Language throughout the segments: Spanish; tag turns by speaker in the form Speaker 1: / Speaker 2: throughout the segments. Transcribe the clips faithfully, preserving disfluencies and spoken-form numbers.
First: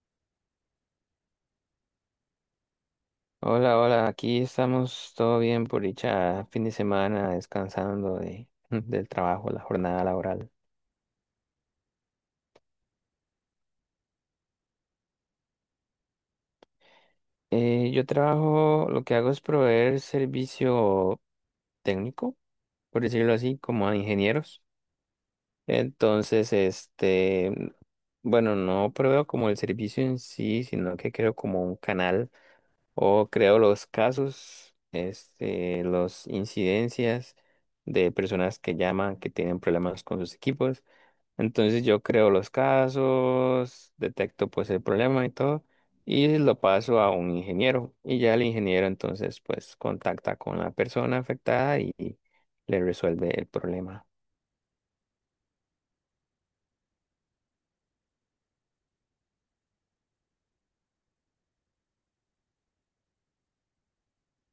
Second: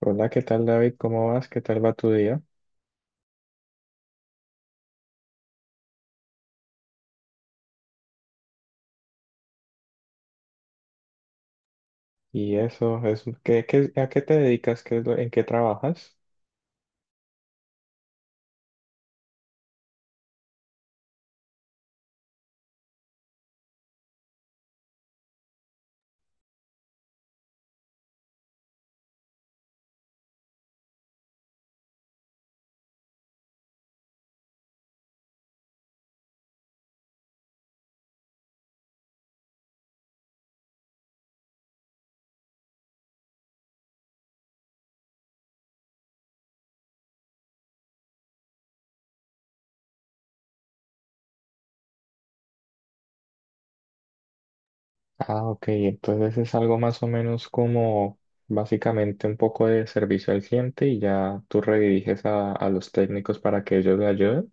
Speaker 1: Hola, ¿qué tal David? ¿Cómo vas? ¿Qué tal va tu día?
Speaker 2: Hola, hola, aquí estamos todo bien por dicha fin de semana descansando de, del trabajo, la jornada laboral.
Speaker 1: Y eso, es, ¿qué, qué- ¿a qué te dedicas? ¿Qué es lo- en qué trabajas?
Speaker 2: Eh, yo trabajo, lo que hago es proveer servicio técnico, por decirlo así, como a ingenieros. Entonces, este, bueno, no proveo como el servicio en sí, sino que creo como un canal o creo los casos, este, los incidencias de personas que llaman, que tienen problemas con sus equipos. Entonces yo creo los casos, detecto pues el problema y todo, y lo paso a un ingeniero. Y ya el ingeniero entonces pues contacta con la persona afectada y, y le resuelve el problema.
Speaker 1: Ah, ok, entonces es algo más o menos como básicamente un poco de servicio al cliente y ya tú rediriges a, a los técnicos para que ellos le ayuden.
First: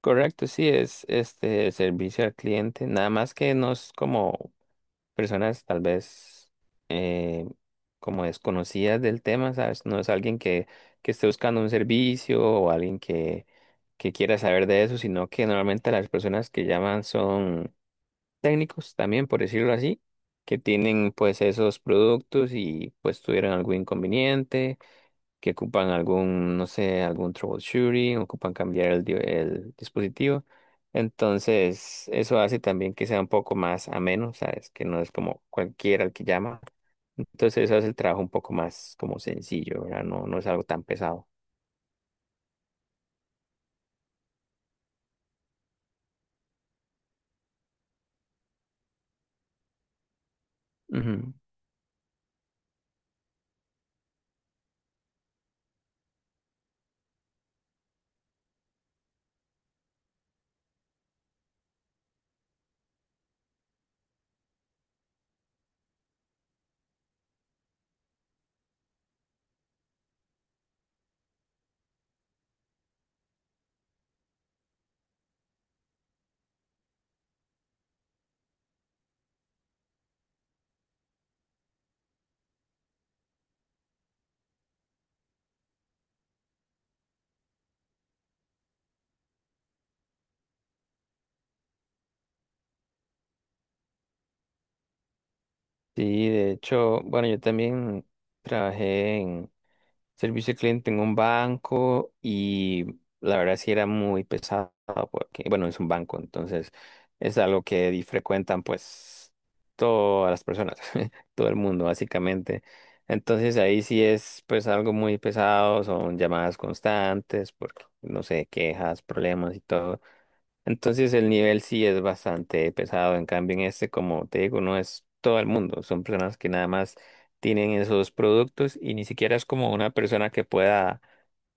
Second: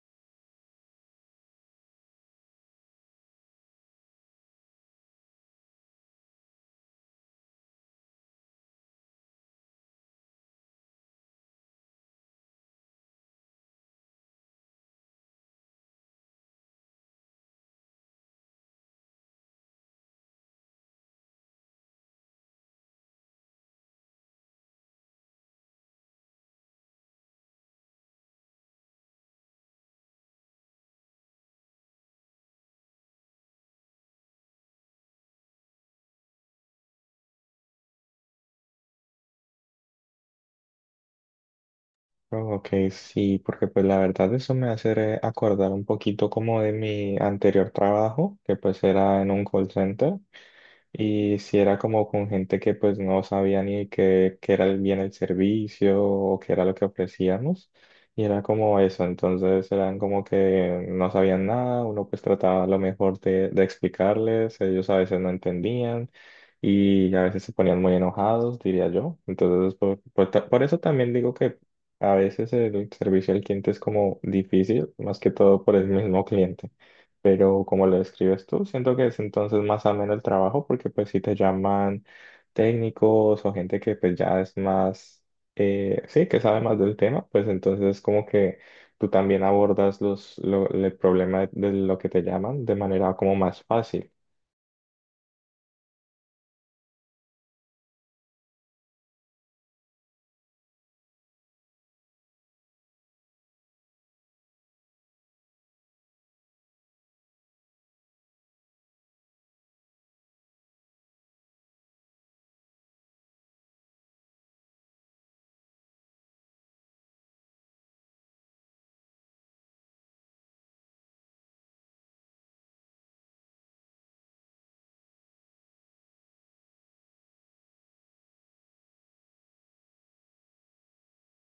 Speaker 2: Correcto, sí, es este servicio al cliente, nada más que no es como personas tal vez eh, como desconocidas del tema, ¿sabes? No es alguien que, que esté buscando un servicio o alguien que, que quiera saber de eso, sino que normalmente las personas que llaman son técnicos también, por decirlo así, que tienen pues esos productos y pues tuvieron algún inconveniente que ocupan algún, no sé, algún troubleshooting, ocupan cambiar el, di- el dispositivo. Entonces, eso hace también que sea un poco más ameno, ¿sabes? Que no es como cualquiera el que llama. Entonces, eso hace el trabajo un poco más como sencillo, ¿verdad? No, no es algo tan pesado.
Speaker 1: Oh, ok, sí, porque pues la verdad eso me hace re- acordar un poquito como de mi anterior trabajo, que pues era en un call center.
Speaker 2: Ujú.
Speaker 1: Y si era como con gente que pues no sabía ni qué, qué era el bien el servicio o qué era lo que ofrecíamos. Y era como eso, entonces eran como que no sabían nada, uno pues trataba a lo mejor de, de explicarles, ellos a veces no entendían y a veces se ponían muy enojados, diría yo. Entonces por, por ta- por eso también digo que a veces el servicio al cliente es como difícil, más que todo por el mismo cliente, pero como lo describes tú, siento que es entonces más ameno el trabajo porque pues si te llaman técnicos o gente que pues ya es más, eh, sí, que sabe más del tema, pues entonces como que tú también abordas los, lo- el problema de, de lo que te llaman de manera como más fácil.
Speaker 2: Sí, de hecho, bueno, yo también trabajé en servicio al cliente en un banco y la verdad sí era muy pesado porque, bueno, es un banco, entonces es algo que di- frecuentan pues todas las personas, todo el mundo básicamente. Entonces ahí sí es pues algo muy pesado, son llamadas constantes porque no sé, quejas, problemas y todo. Entonces el nivel sí es bastante pesado, en cambio en este, como te digo, no es todo el mundo, son personas que nada más tienen esos productos y ni siquiera es como una persona que pueda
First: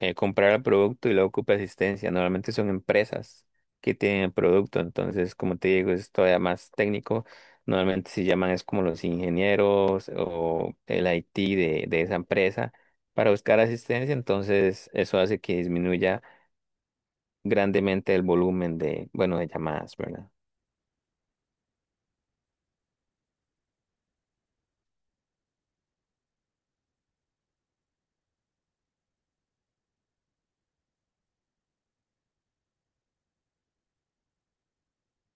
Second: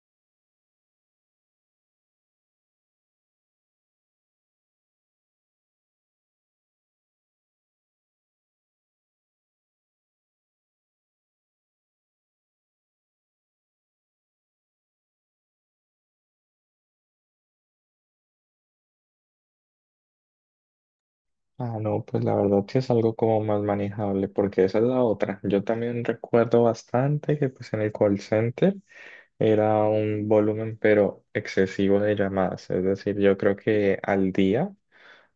Speaker 2: eh, comprar el producto y luego ocupe asistencia, normalmente son empresas que tienen el producto, entonces como te digo, es todavía más técnico, normalmente se llaman es como los ingenieros o el I T de, de esa empresa para buscar asistencia, entonces eso hace que disminuya grandemente el volumen de, bueno, de llamadas, ¿verdad?
Speaker 1: Ah, no, pues la verdad sí es algo como más manejable, porque esa es la otra. Yo también recuerdo bastante que pues en el call center era un volumen pero excesivo de llamadas, es decir, yo creo que al día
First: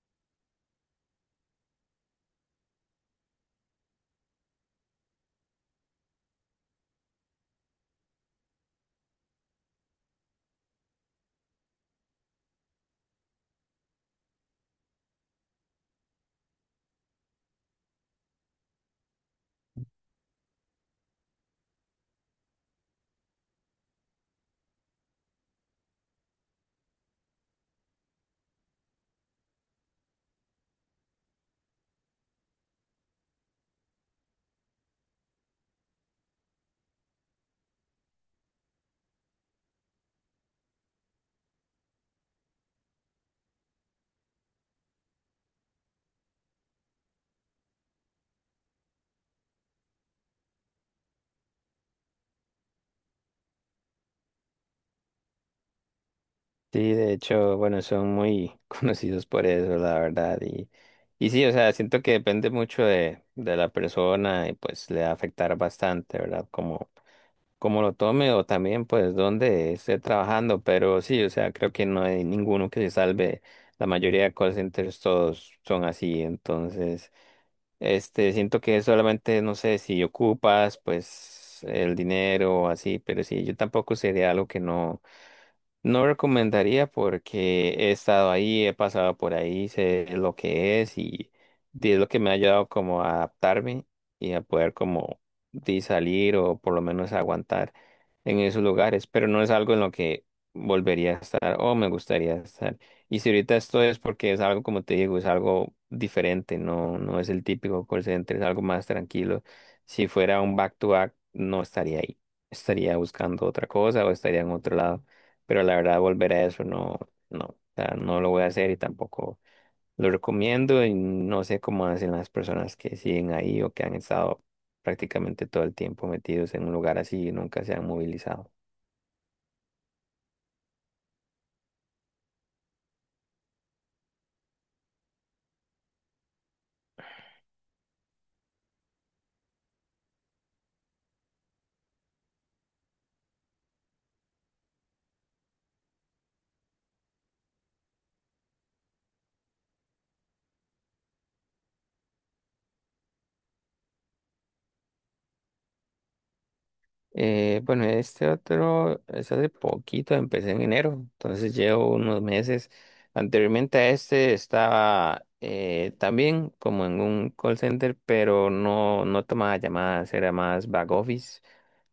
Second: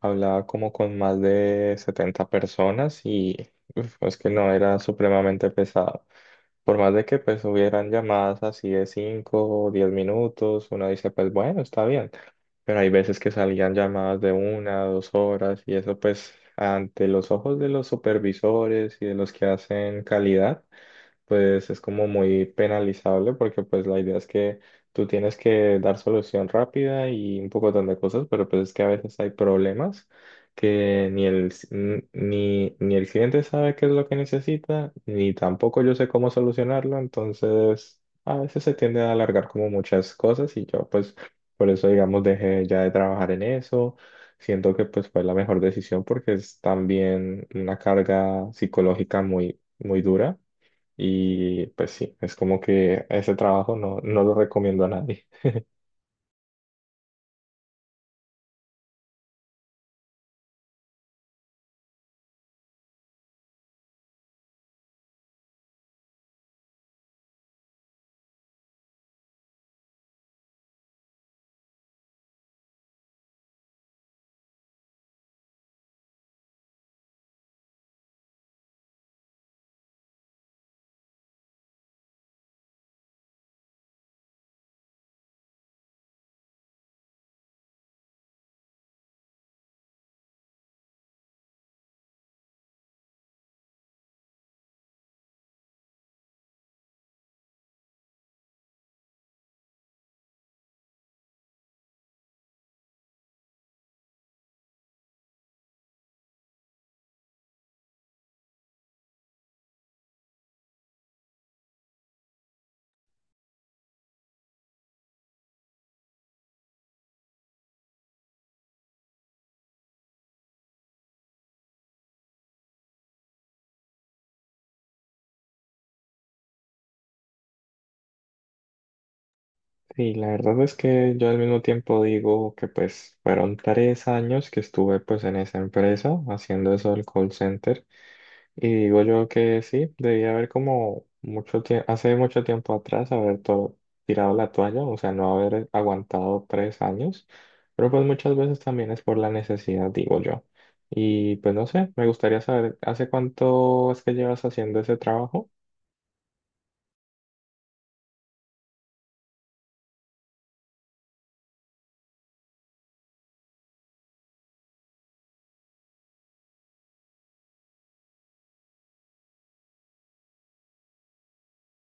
Speaker 1: hablaba como con más de setenta personas y uf, es que no era supremamente pesado. Por más de que pues hubieran llamadas así de cinco o diez minutos, uno dice pues bueno, está bien, pero hay veces que salían llamadas de una, dos horas y eso pues ante los ojos de los supervisores y de los que hacen calidad pues es como muy penalizable porque pues la idea es que tú tienes que dar solución rápida y un pocotón de cosas, pero pues es que a veces hay problemas que ni el, ci- ni, ni el cliente sabe qué es lo que necesita, ni tampoco yo sé cómo solucionarlo, entonces a veces se tiende a alargar como muchas cosas y yo pues por eso digamos dejé ya de trabajar en eso. Siento que pues fue la mejor decisión porque es también una carga psicológica muy, muy dura. Y pues sí, es como que ese trabajo no, no lo recomiendo a nadie.
Speaker 2: Sí, de hecho, bueno, son muy conocidos por eso, la verdad. Y, y sí, o sea, siento que depende mucho de, de la persona y pues le va a afectar bastante, ¿verdad? Como, como lo tome o también pues dónde esté trabajando. Pero sí, o sea, creo que no hay ninguno que se salve. La mayoría de call centers todos son así. Entonces, este, siento que solamente, no sé, si ocupas, pues, el dinero o así, pero sí, yo tampoco sería algo que no. No recomendaría porque he estado ahí, he pasado por ahí, sé lo que es y di- es lo que me ha ayudado como a adaptarme y a poder como di, salir o por lo menos aguantar en esos lugares, pero no es algo en lo que volvería a estar o me gustaría estar. Y si ahorita esto es porque es algo, como te digo, es algo diferente, no, no es el típico call center, es algo más tranquilo. Si fuera un back to back, no estaría ahí, estaría buscando otra cosa o estaría en otro lado pero la verdad volver a eso no, no, o sea, no lo voy a hacer y tampoco lo recomiendo y no sé cómo hacen las personas que siguen ahí o que han estado prácticamente todo el tiempo metidos en un lugar así y nunca se han movilizado.
Speaker 1: Y la verdad es que yo al mismo tiempo digo que pues fueron tres años que estuve pues en esa empresa haciendo eso del call center. Y digo yo que sí, debía haber como mucho tiempo, hace mucho tiempo atrás haber to- tirado la toalla, o sea, no haber aguantado tres años. Pero pues muchas veces también es por la necesidad, digo yo. Y pues no sé, me gustaría saber, ¿hace cuánto es que llevas haciendo ese trabajo?
Speaker 2: Eh, bueno, este otro es hace poquito, empecé en enero, entonces llevo unos meses. Anteriormente a este estaba eh, también como en un call center, pero no, no tomaba llamadas, era más back office.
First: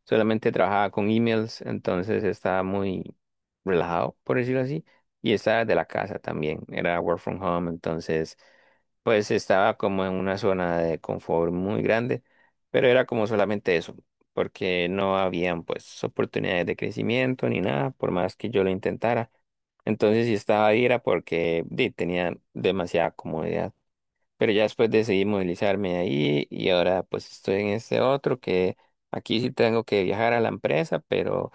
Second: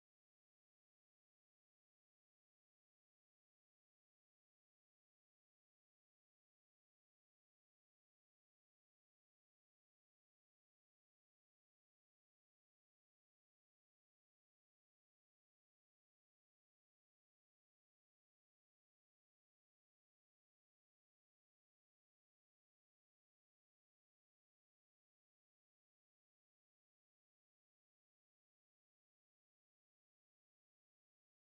Speaker 2: Solamente trabajaba con emails, entonces estaba muy relajado, por decirlo así, y estaba de la casa también, era work from home, entonces pues estaba como en una zona de confort muy grande, pero era como solamente eso, porque no habían pues oportunidades de crecimiento ni nada, por más que yo lo intentara. Entonces si estaba ahí era porque di, tenía demasiada comodidad. Pero ya después decidí movilizarme de ahí y ahora pues estoy en este otro que aquí sí tengo que viajar a la empresa, pero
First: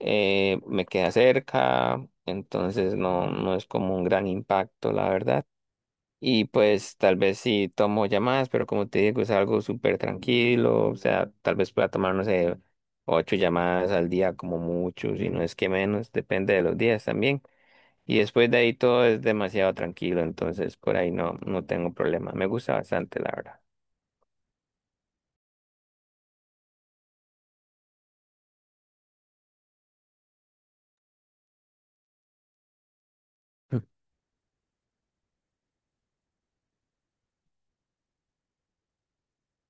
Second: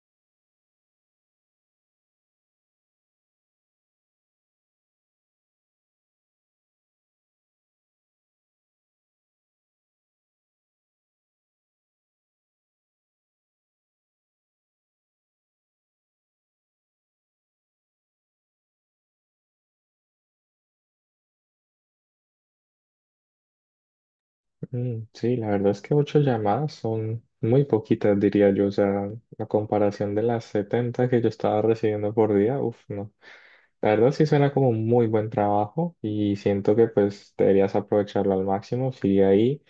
Speaker 2: eh, me queda cerca, entonces no, no es como un gran impacto, la verdad. Y pues tal vez sí tomo llamadas, pero como te digo, es algo súper tranquilo, o sea, tal vez pueda tomar, no sé, ocho llamadas al día como mucho, si no es que menos, depende de los días también. Y después de ahí todo es demasiado tranquilo, entonces por ahí no, no tengo problema. Me gusta bastante, la verdad.
Speaker 1: Mm, sí, la verdad es que ocho llamadas son muy poquitas, diría yo. O sea, la comparación de las setenta que yo estaba recibiendo por día, uff, no.
Speaker 2: Mm.
Speaker 1: La verdad sí suena como un muy buen trabajo y siento que pues deberías aprovecharlo al máximo, sigue ahí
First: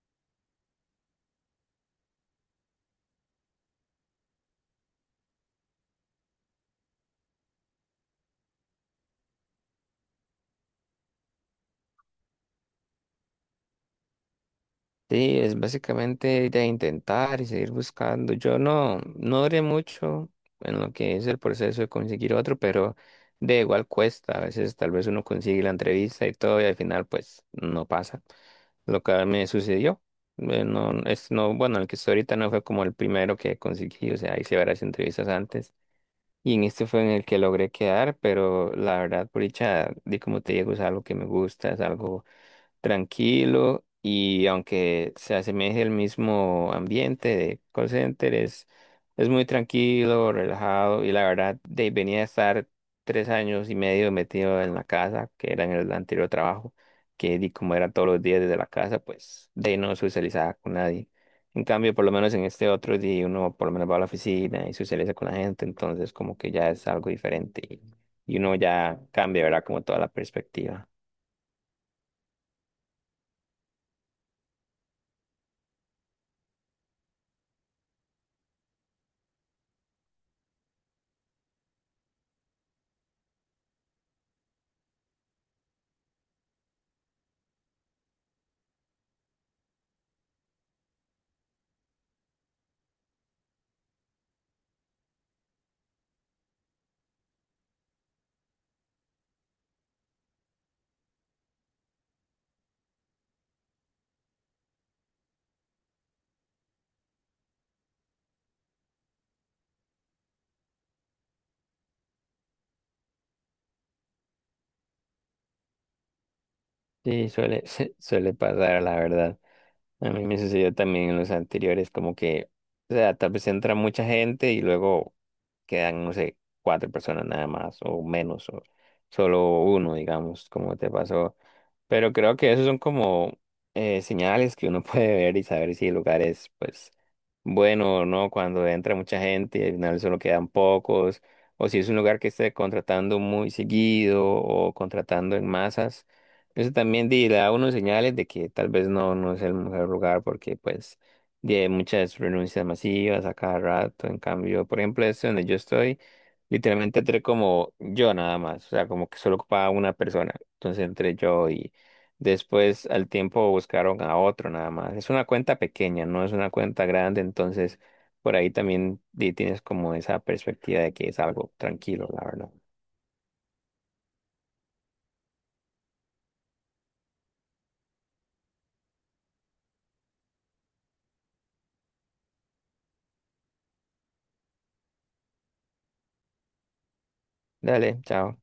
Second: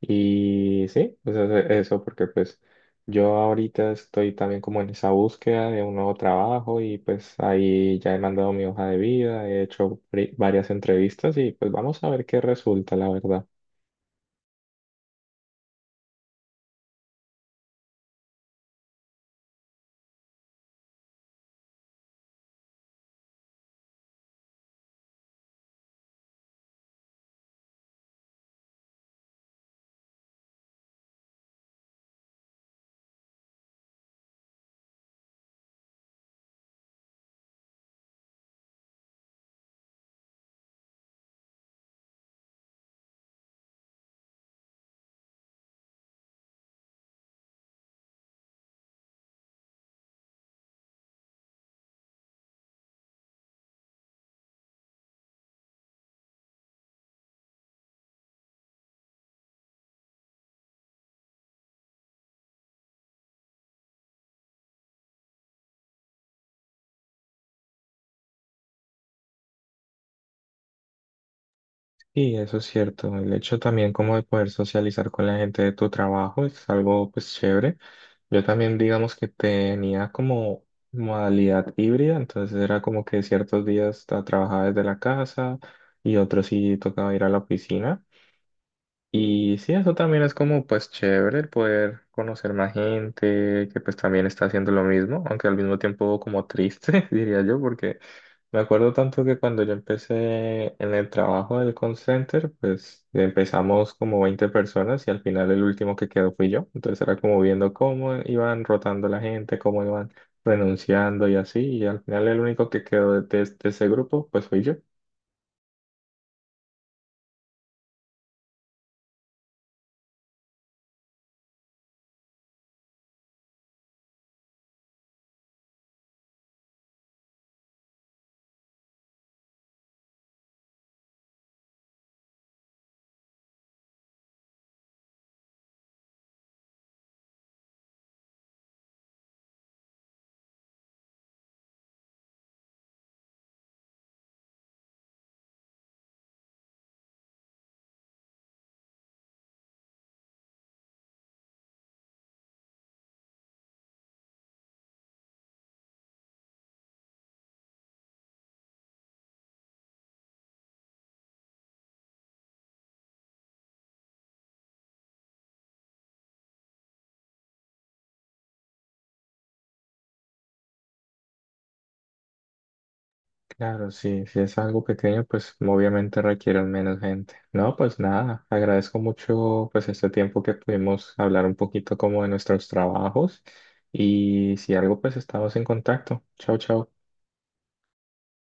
Speaker 1: y sí, pues ese- eso, porque pues yo ahorita estoy también como en esa búsqueda de un nuevo trabajo y pues ahí ya he mandado mi hoja de vida, he hecho pri- varias entrevistas y pues vamos a ver qué resulta, la verdad.
Speaker 2: Sí, es básicamente de intentar y seguir buscando. Yo no, no duré mucho en lo que es el proceso de conseguir otro, pero de igual cuesta. A veces tal vez uno consigue la entrevista y todo, y al final pues no pasa. Lo que me sucedió, eh, no, es, no, bueno, el que estoy ahorita no fue como el primero que conseguí, o sea, hice varias entrevistas antes. Y en este fue en el que logré quedar, pero la verdad, por dicha, di como te digo, es algo que me gusta, es algo tranquilo y aunque se asemeje al mismo ambiente de call center, es, es muy tranquilo, relajado y la verdad de, venía a estar tres años y medio metido en la casa, que era en el anterior trabajo, que di como era todos los días desde la casa, pues de ahí no socializaba con nadie. En cambio, por lo menos en este otro día uno por lo menos va a la oficina y socializa con la gente, entonces como que ya es algo diferente y, y uno ya cambia, ¿verdad? Como toda la perspectiva.
Speaker 1: Sí, eso es cierto. El hecho también como de poder socializar con la gente de tu trabajo es algo pues chévere. Yo también digamos que tenía como modalidad híbrida, entonces era como que ciertos días ta- trabajaba desde la casa y otros sí tocaba ir a la oficina. Y sí, eso también es como pues chévere el poder conocer más gente que pues también está haciendo lo mismo, aunque al mismo tiempo como triste, diría yo, porque me acuerdo tanto que cuando yo empecé en el trabajo del call center, pues empezamos como veinte personas y al final el último que quedó fui yo. Entonces era como viendo cómo iban rotando la gente, cómo iban renunciando y así, y al final el único que quedó de, de de ese grupo pues fui yo.
Speaker 2: Sí, suele, suele pasar, la verdad. A mí me sucedió también en los anteriores, como que, o sea, tal vez entra mucha gente y luego quedan, no pero creo que esos son como eh, señales que uno puede ver y saber si el lugar es, pues, bueno o no cuando entra mucha gente y al final solo quedan pocos, o si es un lugar que esté contratando muy seguido o contratando en masas. Eso también di- le da a uno señales de que tal vez no, no es el mejor lugar porque, pues, di, hay muchas renuncias masivas a cada rato. En cambio, por ejemplo, este donde yo estoy, literalmente entré como yo nada más, o sea, como que solo ocupaba una persona. Entonces entré yo. Después, al tiempo, buscaron a otro nada más. Es una cuenta pequeña, no es una cuenta grande, entonces por ahí también di- tienes como esa perspectiva de que es algo tranquilo, la verdad.
Speaker 1: Claro, sí, si es algo pequeño, pues obviamente requieren menos gente. No, pues nada, agradezco mucho pues este tiempo que pudimos hablar un poquito como de nuestros trabajos y si algo pues estamos en contacto. Chao, chao.
Speaker 2: Dale, chao.